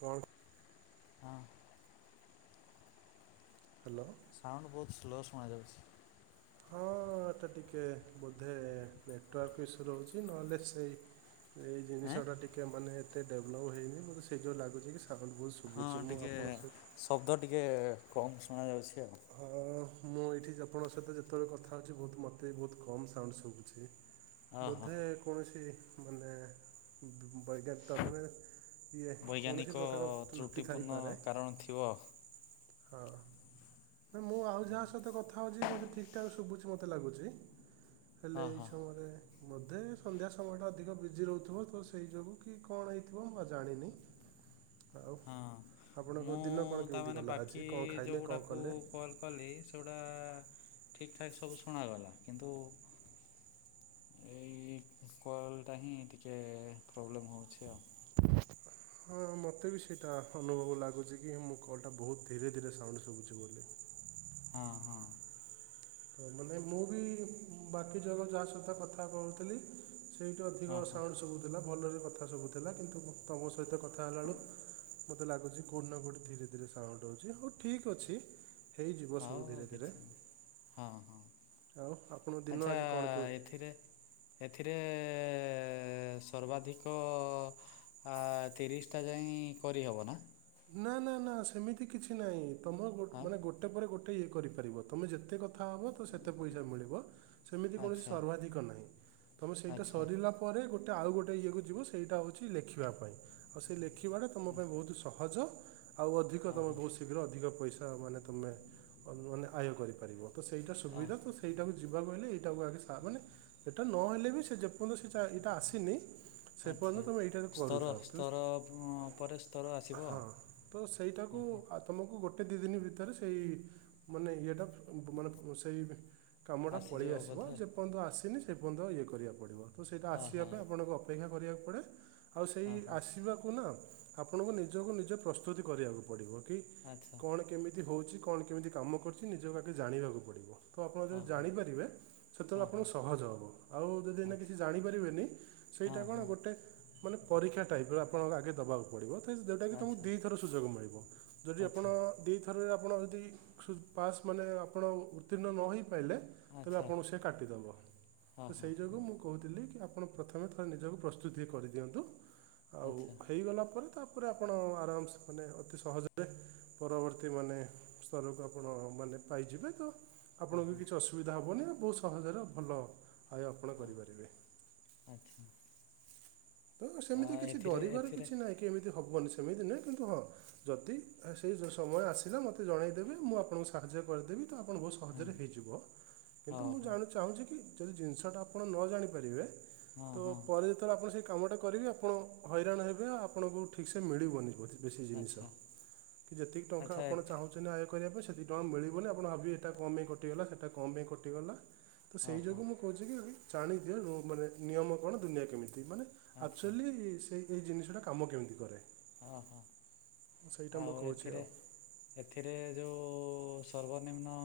କଣ? ହଁ। Hello. Sound ବହୁତ ସ୍ଲୋ ଶୁଣାଯାଉଛି। ହଁ ଏଇଟା ଟିକେ ବୋଧେ ନେଟୱାର୍କ ଇସୁ ରହୁଛି ନହେଲେ ସେଇ ଏଇ ନାଇଁ ଜିନିଷଟା ଟିକେ ମାନେ ଏତେ ଡେଭଲପ ହେଇନି ସେଇତିଯୋଗୁ ଲାଗୁଛି କି ସାଉଣ୍ଡ ବହୁତ ହଁ ଶୁଭୁଛି ମୁଁ ଟିକେ ଆପଣଙ୍କ ସହିତ ଶବ୍ଦ ଟିକେ କମ୍ ଶୁଣାଯାଉଛି ଆଉ। ହଁ ମୁଁ ଏଇଠି ଆପଣଙ୍କ ସହିତ ଯେତେବେଳେ କଥା ହଉଛି ବହୁତ ମତେ ବହୁତ କମ ସାଉଣ୍ଡ ଶୁଭୁଛି। ଆଉ ହଁ ହଁ ବୋଧେ କୌଣସି ମାନେ ବୈଜ୍ଞାନିକ ମାନେ ଇଏ କୌଣସି ବୈଜ୍ଞାନିକ ପ୍ରକାର ତ୍ରୁଟି ତ୍ରୁଟିପୂର୍ଣ୍ଣ ଥାଇପାରେ କାରଣ ଥିବ। ହଁ। ମୁଁ ଆଉ ଯାହା ସହିତ କଥା ହଉଛି ମୋତେ ଠିକ ଠାକ ଶୁଭୁଛି ମୋତେ ଲାଗୁଛି। ହେଲେ ହଁ ଏଇ ହଁ ସମୟରେ ବୋଧେ ସନ୍ଧ୍ୟା ସମୟଟା ଅଧିକ ବିଜି ରହୁଥିବ ତ ସେଇ ଯୋଗୁଁ କି କଣ ହେଇଥିବ ମୁଁ ଆଉ ଜାଣିନି। [unintelligible] ହଁ ଆପଣଙ୍କ ମୁଁ ଦିନ କଣ କେମିତି ତାମାନେ ଗଲା ଆଜି ବାକି କଣ ଖାଇଲେ ଯୋଉ କଣ ଗୁଡାକୁ କଲେ? କ କଲ କଲି ସେଗୁଡ଼ା ଠିକ ଠାକ୍ ସବୁ ଶୁଣାଗଲା କିନ୍ତୁ ଏଇ କଲ ଟା ହିଁ ଟିକେ ପ୍ରୋବ୍ଲେମ୍ ହଉଛି ଆଉ। [unintelligible] ହଁ ମତେ ବି ସେଇଟା ଅନୁଭବ ଲାଗୁଛି କି ମୁଁ କଲ ଟା ବହୁତ ଧୀରେ ଧୀରେ ସାଉଣ୍ଡ ଶୁଭୁଛି ବୋଲି। ହଁ ହଁ। ହଁ ମାନେ ମୁଁ ବି ବାକି ଜାଗା ଯାହା ସହିତ କଥା କହୁଥିଲି ସେଇଠି ହଁ ଅଧିକ ହଁ ହଁ ସାଉଣ୍ଡ ଶୁଭୁ ଥିଲା ଭଲରେ କଥା ଶୁଭୁ ଥିଲା କିନ୍ତୁ ତମ ସହିତ କଥା ହେଲା ବେଳକୁ ମତେ ଲାଗୁଛି କୋଉଠି ନା କୋଉଠି ଧୀରେ ଧୀରେ ସାଉଣ୍ଡ ହଉଛି ହଉ ଠିକ ଅଛି ହେଇଯିବ ସବୁ ହଉ ଧୀରେ ଧୀରେ। କିଛି ନାହିଁ। ହଁ ହଁ ଆଉ ଆପଣଙ୍କ ଦିନ ଆଚ୍ଛା ଆଜି କଣ କେମିତି ଏଥିରେ ଏଥିରେ ସର୍ବାଧିକ ଆ ତିରିଶଟା ଯାଇଁ ହିଁ କରିହେବ ନା? ନା ନା ନା ସେମିତି କିଛି ନାହିଁ ତମ ଗୋ ଆଉ ମାନେ ଗୋଟେ ଗୋଟେ ପରେ ଗୋଟେ ଇଏ କରିପାରିବ ତମେ ଯେତେ କଥା ହେବ ତ ସେତେ ପଇସା ମିଳିବ। ସେମିତି କୌଣସି ଆଚ୍ଛା ସର୍ବାଧିକ ନାହିଁ ତମେ ସେଇଟା ଆଚ୍ଛା ସରିଲା ପରେ ଗୋଟେ ଆଉ ଗୋଟେ ଇଏକୁ ଯିବୁ ସେଇଟା ହଉଛି ଲେଖିବା ପାଇଁ ଆଉ ସେଇ ଲେଖିବାଟା ତୁମ ପାଇଁ ବହୁତ ସହ [unintelligible] ଅ ହ ଶୀଘ୍ର ଅଧିକ ପଇସା ମାନେ ତମେ ମାନେ ଆୟ କରିପାରିବ ତ ସେଇଟା ଅ ସୁବିଧା ତ ସେଇଟାକୁ ଯିବା କୁ ହେଲେ ଏଇଟାକୁ ଆଗେ ସା ମାନେ ଏଇଟା ନହଲେ ବି ସେ ଯେପର୍ଯ୍ୟନ୍ତ ସେ ଚା ଏଇଟା ଆସିନି ସେପର୍ଯ୍ୟନ୍ତ ଆଚ୍ଛା ତମେ ଏଇଠାରେ ସ୍ତର କରୁଥାଉ ସ୍ତର [unintelligible] ପରେ ସ୍ତର [unintelligible] ହଁ ତ ସେଇଟାକୁ ଓହୋ ତୁମକୁ ଗୋଟେ ଦୁଇ ଦିନ ଭିତରେ ସେଇ ମାନେ ଇଏଟା [unintelligible] ସେଇ କାମଟା ପଳେଇ ଆସିଯିବ ଆସିବ ବୋଧେ ଯେପର୍ଯ୍ୟନ୍ତ ଆସିନି ସେ ପର୍ଯ୍ୟନ୍ତ ଇଏ କରିବାକୁ ପଡ଼ିବ। ତ ସେଇଟା ଆସିବା ଓହୋ ପାଇଁ ଆପଣଙ୍କୁ ଅପେକ୍ଷା କରିବାକୁ ପଡ଼େ ଆଉ ସେଇ ଓହୋ ଆସିବାକୁ ନା ଆପଣଙ୍କୁ ନିଜକୁ ନିଜେ ପ୍ରସ୍ତୁତି କରିବାକୁ ପଡ଼ିବ କି ଆଚ୍ଛା। କଣ କେମିତି ହଉଛି କଣ କେମିତି କାମ କରୁଛି ନିଜକୁ ଆଗେ ଜାଣିବାକୁ ପଡିବ। ତ ଆପଣ ଯଦି ଓହୋ ଜାଣିପାରିବେ ସେତେବେଳେ ଆପଣ ଓହୋ ସହଜ ହବ। ଆଉ ଯଦି ଆଚ୍ଛା କିଛି ଜାଣିପାରିବେନି ସେଇଟା ହଁ କଣ ହଁ ଗୋଟେ ମାନେ ପରୀକ୍ଷା ଟାଇପ୍ ର ଆପଣଙ୍କ ଆଗେ ଦବା ପଡ଼ିବ ଯେଉଁଟାକି ତମକୁ ଆଚ୍ଛା ଦୁଇଥର ସୁଯୋଗ ମିଳିବ ଯଦି ଆପଣ ଆଚ୍ଛା ଦୁଇ ଥରରେ ଆପଣ ଯଦି ପାସ୍ ମାନେ ଆପଣ ଉତ୍ତୀର୍ଣ୍ଣ ନ ହେଇପାରିଲେ ତେବେ ଆଚ୍ଛା ଆପଣଙ୍କୁ ସେ କାଟିଦବ ତ ହଁ ହଁ ସେଇ ଯୋଗୁଁ ମୁଁ କହୁଥିଲି କି ଆପଣ ପ୍ରଥମେ ଥରେ ନିଜକୁ ପ୍ରସ୍ତୁତି କରିଦିଅନ୍ତୁ ଆଉ ଆଚ୍ଛା ହେଇଗଲା ତାପରେ ତାପରେ ଆପଣ ଆରାମସେ ମାନେ ଅତି ସହଜରେ ପରବର୍ତ୍ତୀ ମାନେ ସ୍ତରକୁ ଆପଣ ମାନେ ପାଇଯିବେ ତ ହଁ ଆପଣଙ୍କୁ ହଁ କିଛି ଅସୁବିଧା ହବନି ଆଉ ବୋହୁତ୍ ସହଜରେ ଭଲ ଆୟ ଆପଣ ହଁ କରିପାରିବେ। [unintelligible] ତ ଆ, ସେମିତି କିଛି ଏଥିରେ ଡରିବାର ଏଥିରେ କିଛି ନାହିଁ କି ଏମିତି ହବନି ସେମିତି ନୁହେଁ କିନ୍ତୁ ହଁ ଯଦି ସେଇ ସମୟ ଆସିଲା ମତେ ଜଣେଇଦେବେ ମୁଁ ଆପଣଙ୍କୁ ସାହାଯ୍ୟ କରିଦେବି ତ ଆପଣ ବୋହୁତ୍ ହଁ ସହଜରେ ହେଇଯିବ। କିନ୍ତୁ ହଉ ମୁଁ ହଉ ଯାହା ଚାହୁଁଛି କି ଯଦି ଜିନିଷଟା ଆପଣ ନ ଜାଣିପାରିବେ ହଁ ତ ହଁ ପରେ ତ ଆପଣ ସେ କାମଟା କରିବି ଆପଣ ହଇରାଣ ହେବେ ଆଉ ଆପଣଙ୍କୁ ଠିକ୍ ସେ ମିଳିବନି ବେଶୀ ଜିନିଷ ଆଚ୍ଛା କି ଯେତିକି ଟଙ୍କା ଆଚ୍ଛା ଆପଣ ଏଥି ଚାହୁଁ ନା ଆୟ କରିବା ପାଇଁ ସେତିି ଟଙ୍କା ମିଳିବନି ଆପଣ ଭାବିବେ ଏଇଟା କଣ ପାଇଁ କଟିଗଲା ସେଟା କଣ ପାଇଁ କଟିଗଲା। ତ ହଁ ସେଇ ହଁ ଯୋଗୁଁ ମୁଁ କହୁଛି କି ଜାଣିଦିଅ ମାନେ ନିୟମ କଣ ଦୁନିଆ କେମିତି ମାନେ ଆଚ୍ଛା ଆକ୍ଚୁଆଲି ସେଇ ଏଇ ଜିନିଷଟା କାମ କେମିତି କରେ। ହଁ ହଁ [unintelligible] ସେଇଟା ମୁଁ ଆଉ କହୁଛି ଏଥିରେ ଆଉ ଏଥିରେ ଯୋଉ ସର୍ବନିମ୍ନ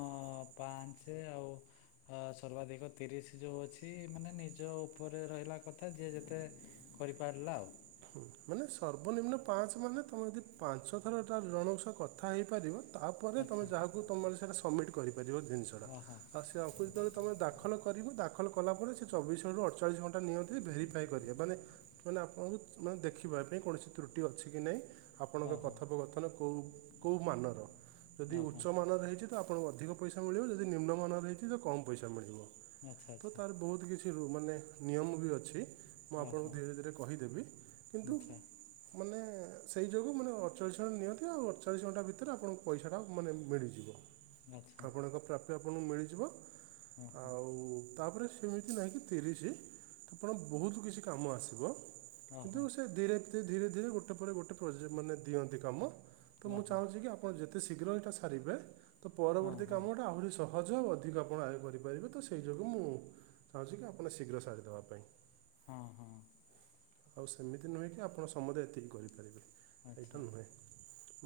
ପାଞ୍ଚ ଆଉ ସର୍ବାଧିକ ତିରିଶ ଯୋଉ ଅଛି ମାନେ ନିଜ ଉପରେ ରହିଲା କଥା ଯିଏ ଯେତେ କରିପାରିଲା ଆଉ। ହୁଁ ମାନେ ସର୍ବନିମ୍ନ ପାଞ୍ଚ ମାନେ ତୁମେ ଯଦି ପାଞ୍ଚ ଥର ଜଣଙ୍କ ସହ କଥା ହେଇପାରିବ ତାପରେ ତମେ ଆଚ୍ଛା ଯାହାକୁ ତମେମାନେ ସମ୍ମିଟ କରିପାରିବ ଜିନିଷ ଓହୋ ଟା [unintelligible] ତମେ ଦାଖଲ କରିବ ଦାଖଲ କଲା ପରେ ସେ ଚବିଶ ଘଣ୍ଟା ରୁ ଅଠଚଳିଶ ଘଣ୍ଟା ନିୟନ୍ତତି ଭେରିଫାଏ କରିବେ ମାନେ ମାନେ ଆପଣଙ୍କୁ ମାନେ ଦେଖିବା ପାଇଁ କୌଣସି ତ୍ରୁଟି ଅଛି କି ନାହିଁ ଆପଣଙ୍କ ଓହୋ କଥୋପକଥନ କେଉଁ କୋଉ ମାନର ଯଦି ଓହୋ ଉଚ୍ଚ ମାନର ହେଇଛି ଆପଣଙ୍କୁ ଅଧିକ ପଇସା ମିଳିବ ଯଦି ନିମ୍ନମାନରେ ହେଇଛି କମ ପଇସା ମିଳିବ ଆଚ୍ଛା ତ ଆଚ୍ଛା ତାର ବୋହୁତ୍ କିଛି ନିୟମ ବି ଅଛି ମୁଁ ଆପଣଙ୍କୁ ଓହୋ ଧିରେ ଧିରେ କହିଦେବି, କିନ୍ତୁ ଆଚ୍ଛା ମାନେ ସେଇ ଯୋଗୁଁ ମାନେ ଅଠଚାଳିଶ ଘଣ୍ଟା ନିହାତି ଆଉ ଅଠଚାଳିଶ ଘଣ୍ଟା ଭିତରେ ଆପଣଙ୍କୁ ପଇସାଟା ମାନେ ମିଳିଯିବ। ଆଚ୍ଛା ଆପଣଙ୍କ ପ୍ରାପ୍ୟ ଆପଣଙ୍କୁ ମିଳିଯିବ। ଓହୋ ଆଉ ତାପରେ ସେମିତି ନାହିଁକି ତିରିଶି। ଆପଣ ବହୁତ କିଛି କାମ ଆସିବ। କିନ୍ତୁ ଓହୋ ସେ ଧୀରେ ଧରେ ଧୀରେ ଧୀରେ ଗୋଟେ ପରେ ଗୋଟେ ପ୍ରୋଜେକ୍ଟ ମାନେ ଦିଅନ୍ତି କାମ ତ ମୁଁ ଓହୋ ଚାହୁଁଛି କି ଆ ଆପଣ ଯେତେ ଶୀଘ୍ର ଏଇଟା ସାରିବେ ତ ହଁ ପରବର୍ତ୍ତୀ ହଁ କାମଟା ଆହୁରି ସହ ସହଜ ଅଧିକ ଆପଣ ଆୟ କରିପାରିବେ ତ ସେହି ଯୋଗୁଁ ମୁଁ ଚାହୁଁଛି କି ଆପଣ ଶୀଘ୍ର ସାରି ଦେବା ପାଇଁ। ହଁ ହଁ। ଆଉ ସେମିତି ନୁହେଁ କି ଆପଣ ସମସ୍ତେ ଏତିକି କରିପାରିବେ ଏଇଟା ଆଚ୍ଛା ନୁହେଁ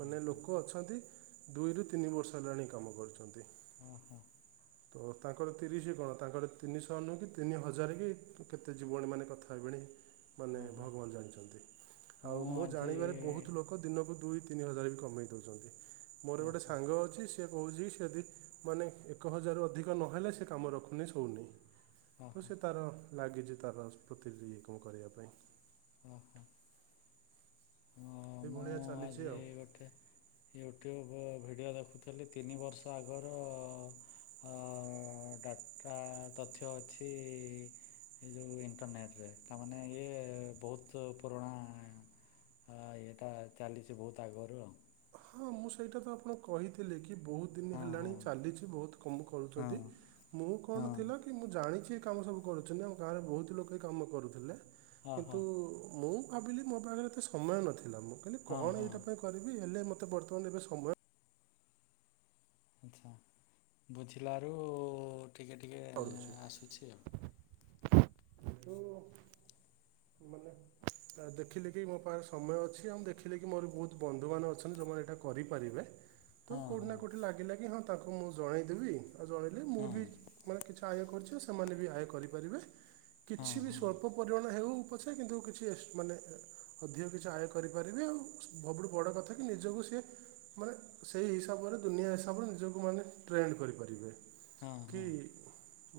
ମାନେ ଓହୋ ଲୋକ ଅଛ [unintelligible] ଦୁଇରୁ ତିନି ବର୍ଷ ହେଲାଣି ଏ ଇ କାମ କରୁଛନ୍ତି ଓ ହୋ। ତାଙ୍କର ତିରିଶ କଣ ତାଙ୍କର ତିନିଶହ ନୁହେଁ କି ତିନି ହଜାର କି କେତେ ଜୀବଣି ମାନେ କଥା ହେବେ [unintelligible] ମାନେ ଓହୋ ଭଗବାନ ଜାଣିଛନ୍ତି ଆଉ ମୁଁ ଜାଣିବାରେ ବହୁତ ଲୋ ଦିନକୁ ଦୁଇ ତିନି ହଜାର ବି କମେଇ ଦଉଛନ୍ତି ମୋର ହଁ ଗୋଟେ ହଁ ସାଙ୍ଗ ଅଛି ସେ କହୁଛି ସେଯଦି ମାନେ ଏକ ହଜାରରୁ ଅଧିକ ନହେଲେ ସେ କାମ ରଖୁନି ଶୋଉନି। ହଁ ତ ହଁ ସେ ତାର ଲାଗିଛି ତାର [unintelligible] କରିବା ପାଇଁ। ଓ ହୋ। ଏଇ ମୁଁ ଭଳିଆ ଚାଲିଛି ଆଜି ଆଉ। ଗୋଟେ ୟୁଟ୍ୟୁବ୍ ଭିଡ଼ିଓ ଦେଖୁଥିଲି ତିନି ବର୍ଷ ଆଗର ଡାଟା ତଥ୍ୟ ଅଛି ଏ ଯେଉଁ ଇଣ୍ଟରନେଟ୍ରେ ତାମାନେ ଇଏ ବହୁତ ପୁରୁଣା ହଁ ଏଇଟା ଚାଲିଛି ବହୁତ ଆଗରୁ ଆଉ। ହଁ ମୁଁ ସେଇଟା ତ ଆପଣଙ୍କୁ କହିଥିଲି କି ବହୁତ ଦିନ ଆଉ ହେଲାଣି ହଁ ଚାଲିଛି ବହୁତ କମ ହଁ କରୁଛନ୍ତି, ମୁଁ ହଁ କଣ ଥିଲା କି ମୁଁ ଜାଣିଛି ଏ କାମ ସବୁ କରୁଛନ୍ତି ଆମ ଗାଁରେ ବହୁତ ଲୋକ ଏ କାମ କରୁଥିଲେ ହଁ ହଁ ହଁ କିନ୍ତୁ ମୁଁ ଭାବିଲି ମୋ ପାଖରେ ଏତେ ସମୟ ନଥିଲା, ମୁଁ କହିଲି ହଁ କଣ ହଁ ଏଇଟା ପାଇଁ କରିବି ହେଲେ ମତେ ବର୍ତ୍ତମାନ ଏବେ ସମୟ ଆଚ୍ଛା ବୁଝିଲାରୁ ଟିକେ ଟିକେ ଆସୁଛି ଆଉ। [unintelligible] ଆ ଦେଖିଲେ କି ମୋ ପାଖରେ ସମୟ ଅଛି, ଆଉ ଦେଖିଲି କି ମୋର ବହୁତ ବନ୍ଧୁ ମାନ ଅଛନ୍ତି ଯୋଉମାନେ ଏଇଟା କରିପାରିବେ। ତ ଆଉ କେଉଁଠି ହଁ ନା କେଉଁଠି ଲାଗିଲା କି ହଁ ତାଙ୍କୁ ମୁଁ ଜଣେଇଦେବି ଆଉ ଜଣେଇଲେ ହଁ ମୁଁ ହଁ ବି ମାନେ କିଛି ଆୟ କରୁଛ ସେମାନେ ବି ଆୟ କରିପାରିବେ, ହଁ କିଛି ବି ହଁ ସ୍ ଅଳ୍ପ ପରିମାଣ ହେଉ ପଛେ କିନ୍ତୁ କିଛି ଏ ମାନେ ଅଧିକ କିଛି ଆୟ କରିପାରିବେ ଆଉ ସବୁଠୁ ବଡ କଥା କି ନିଜକୁ ସିଏ ମାନେ ସେଇ ହିସାବରେ ଦୁନିଆ ହିସାବରେ ନିଜକୁ ମାନେ ଟ୍ରେଣ୍ଡ କରିପାରିବେ। ହଁ କି ହଁ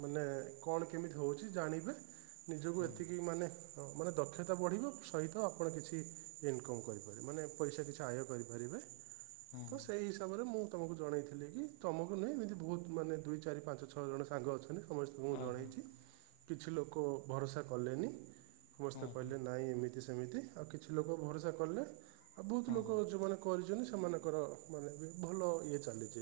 ମାନେ କଣ କେମିତି ହେଉଛି ଜାଣିବେ ନିଜକୁ ଏତିକି ମାନେ ହ ମାନେ ଦକ୍ଷତା ବଢିବ ସହିତ ଆପଣ କିଛି ଇନକମ କରିପାରିବେ, ମାନେ ପଇସା କିଛି ଆୟ କରିପାରିବେ। ହଁ ହ ତ ସେଇ ହିସାବରେ ମୁଁ ତମକୁ ଜଣେଇଥିଲି କି ତମକୁ ନୁହେଁ ଏମିତି ବହୁତ ମାନେ ଦୁଇ ଚାରି ପାଞ୍ଚ ଛ ଛଅ ଜଣ ସାଙ୍ଗ ଅଛନ୍ତି ସମସ୍ତଙ୍କୁ ମୁଁ ହଁ ହଁ ଜଣାଇଛି କିଛି ଲୋକ ଭରସା କଲେନି। ସମସ୍ତେ ହଁ ହଁ କହିଲେ ନାଇଁ ଏମିତି ସେମିତି ଆଉ କିଛି ଲୋକ ଭରସା କଲେ ଆଉ ବହୁତ ହଁ ଲୋକ ଯୋଉମାନେ କରିଚନ୍ତି ସେମାନଙ୍କର ମାନେ ବି ଭଲ ଇଏ ଚାଲିଛି,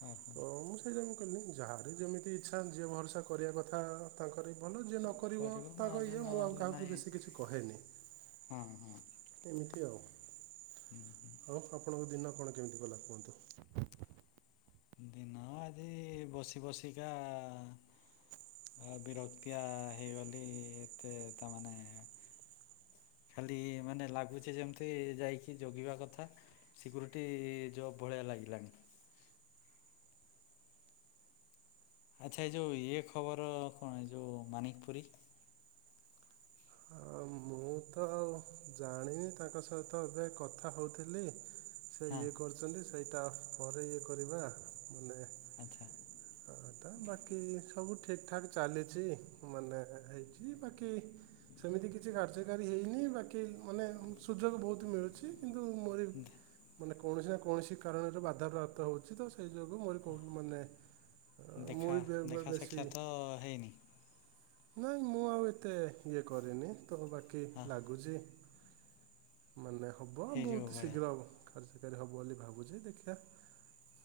ହଁ ହଁ ତ ମୁଁ [unintelligible] ମୁ କହିଲି ଯାହାର ଯେମିତି ଇଚ୍ଛା ଯିଏ ଭରସା କରିବା କଥା ତାଙ୍କର ଭଲ ଯିଏ ନକରିବ କରିବ ତାଙ୍କ ନହେଲେ ଇଏ ମୁଁ ଆଉ ନହେଲେ କାହାକୁ ନାହିଁ ବେଶୀ କିଛି କହେନି। ହଁ ହଁ। ଏମିତି ଆଉ, ହୁଁ ଆଉ ଆପଣଙ୍କ ଦିନ କଣ କେମିତି ଗଲା କୁହନ୍ତୁ? ଦିନ ଆଜି ବସି ବସିକା ବିରକ୍ତିଆହେଇଗଲି ଏତେ ତାମାନେ ଖାଲି ମାନେ ଲାଗୁଛି ଯେମିତି ଯାଇକି ଜଗିବା କଥା। ସିକ୍ୟୁରିଟି ଜବ୍ ଭଳିଆ ଲାଗିଲାଣି। ଆଚ୍ଛା ଏ ଯଉ ଇଏ ଖବର କଣ ଏ ଯେଉଁ ମାନିକ ପୁରୀ? ମୁଁ ତ ଆଉ ଜାଣିନି ତାଙ୍କ ସହିତ ଏବେ କଥା ହଉଥିଲି ସେ ହଁ ଇଏ କରି ଛନ୍ତି ସେଇଟା ପରେ ଇଏ କରିବା ମାନେ ଆଚ୍ଛା। ହଁ। ବାକି ସବୁ ଠିକ୍ ଠାକ୍ ଚାଲିଛି ମାନେ ହେଇଛି ବାକି। ସେମିତି କିଛି କାର୍ଯ୍ୟକାରୀ ହେଇନି ବାକି ମାନେ ସୁଯୋଗ ବହୁତ ମିଳୁଛି। କିନ୍ତୁ ମୋ ମାନେ କୌଣସି ନା କୌଣସି କାରଣରେ ବାଧାପ୍ରାପ୍ତ ହଉଛି ତ। ସେଇ ଯୋଗୁଁ ମୋରି କହୁ ମାନେ ମୁଳି ବେଶୀ। ହ ହେଇନି। ନାଇଁ ମୁଁ ଆଉ ଏତେ ଇଏ କରିନି ତ ବାକି ହଁ ଲାଗୁଛି। ମାନେ ହବ ହେଇଯିବ ବହୁତ ଭଳିଆ ଶୀଘ୍ର କାର୍ଯ୍ୟକାରୀ ହେବ ବୋଲି ଭାବୁଛି ଦେଖିଆ।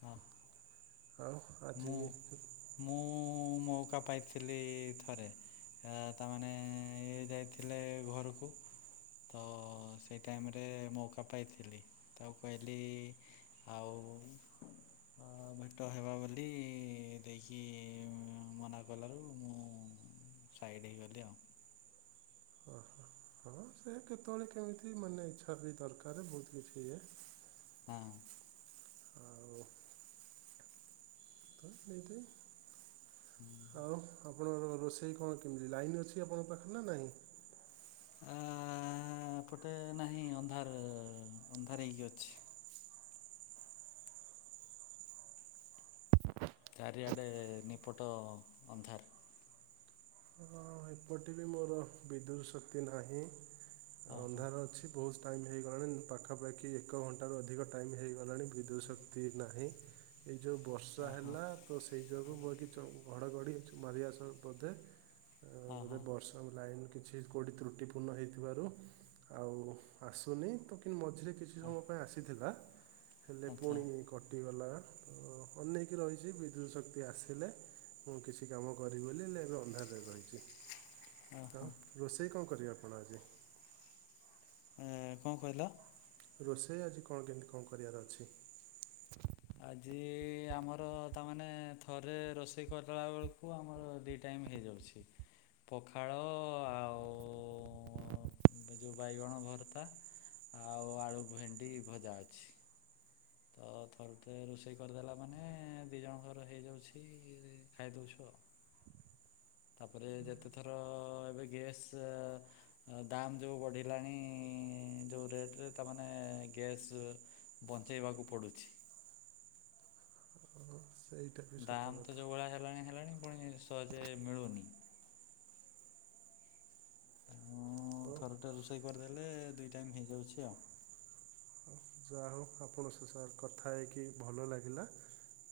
ହଁ। ଆଉ ଆଜି ମୁଁ ମୁଁ ମଉକା ପାଇଥିଲି ଥରେ। ତାମାନେ ଇଏ ଯାଇଥିଲେ ଘରକୁ। ତ ସେଇ ଟାଇମରେ ମଉକା ପାଇଥିଲି। ତାକୁ କହିଲି ଆଉ ଭେଟ ହେବା ବୋଲି ଦେଇକି ମନା କଲାରୁ ମୁଁ ସାଇଡ଼୍ ହେଇଗଲି ଆଉ। ଓହୋ ହଁ ସେ କେତେବେଳେ କେମିତି ମାନେ ଇଚ୍ଛା ବି ଦରକାର ବହୁତ କିଛି ଇଏ। ହଁ। ଆଉ ଆଉ ରୁହ ରୁହ ରୁହ ସେ କଣ କେମିତି ଲାଇନ୍ ଅଛି ଆପଣଙ୍କ ପାଖରେ ନା ନାହିଁ। ଆଆ ଏ ପଟେ ନାହିଁ ଅନ୍ଧାର ଅନ୍ଧାର ହେଇକି ଅଛି। ଚାରିଆଡ଼େ ନିପଟ ଅନ୍ଧାର। ହଁ ଏପଟେ ବି ମୋର ବିଦ୍ୟୁତ୍ ଶକ୍ତି ନାହିଁ ଓହୋ ଅନ୍ଧାର ଅଛି। ବହୁତ ଟାଇମ୍ ହେଇଗଲାଣି ପାଖାପାଖି ଏକ ଘଣ୍ଟାରୁ ଅଧିକ ଟାଇମ୍ ହୋଇଇଗଲାଣି ବିଦ୍ୟୁତ୍ ଶକ୍ତି ନାହିଁ। ଏଇ ଯଉବର୍ଷା ଓହୋ ହେଲା ତ ସେଇ ଯୋଗୁକୁ କି ଘଡ଼ଘଡ଼ି ମାରିବା ବୋଧେ ଏବେ ଓହୋ ବର୍ଷା ଆମ ଲାଇନ୍ କିଛି କଉଠି ତ୍ରୁଟିପୂର୍ଣ୍ଣ ହେଇଥିବାରୁ ଆଉ ଆସୁନି ତ କିନ୍ତୁ ମ ମଝିରେ କିଛି ଓ ସମୟ ପାଇଁ ଆସିଥିଲା। ହେଲେ ଆଚ୍ଛା ପୁଣି କଟି ଗଲା। ଅନେଇକି ରହିଛି ବିଦ୍ୟୁତ ଶକ୍ତି ଆସିଲେ ମୁଁ କିଛି କାମ କରିବି ବୋଲି ହେଲେ ଏବେ ଅନ୍ଧାରରେ ରହିଛି। ଆଉ ଓହୋ ରୋଷେଇ କଣ କରିବେ ଆପଣ ଆଜି? ଉଁ କଣ କହିଲ? ରୋଷେଇ ଆଜି କଣ କେମିତି କଣ କରିବାର ଅଛି? ଆଜି ଆମର ତାମାନେ ଥରେ ରୋଷେଇ କରିଲା ବେଳକୁ ଆମର ଦୁଇ ଟାଇମ୍ ହେଇଯାଉଛି। ଅଛି [unintelligible] ପଖାଳ ଆଉ ଯଉବାଇଗଣ ଭର୍ତ୍ତା। ଆଉ ଆଳୁ ଭେଣ୍ଡି ଭଜା ଅଛି। ତ ହ [unintelligible] ଥରୁଟେ ରୋଷେଇ କରିଦେଲା ମାନେ ଦି ଜଣ ଘର ହେଇଯାଉଛି ଖାଇଦୋଉଛୁ ଆଉ। ତାପରେ ଯେତେଥର ଏବେ ଗ୍ୟାସ୍। ଦାମ୍ ଯୋଉ ବଢ଼ିଲାଣି ଯୋଉ ରେଟରେ ତା ମାନେ ଗ୍ୟାସ୍। ବଞ୍ଚେଇବାକୁ ପଡ଼ୁଛି। ସେଇ। ଦାମ୍ ତ ଯୋଉ ଭଳିଆ ହେଲାଣି ହେଲାଣି ପୁଣି ସହଜେ ମିଳୁନି। ହଁ ହଉ ଥରୁଟେ ରୋଷେଇ କରିଦେଲେ ଦୁଇ ଟାଇମ୍ ହେଇଯାଉଛି ଆଉ। ଯା ହୋଉ ଆପଣ ସ ସାର୍ କଥା ହେଇକି ଭଲ ଲାଗିଲା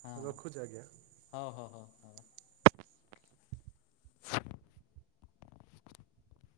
ହଁ ରଖୁଛି ଆଜ୍ଞା। ହଉ ହଉ ହଉ ହଉ। [inaudible]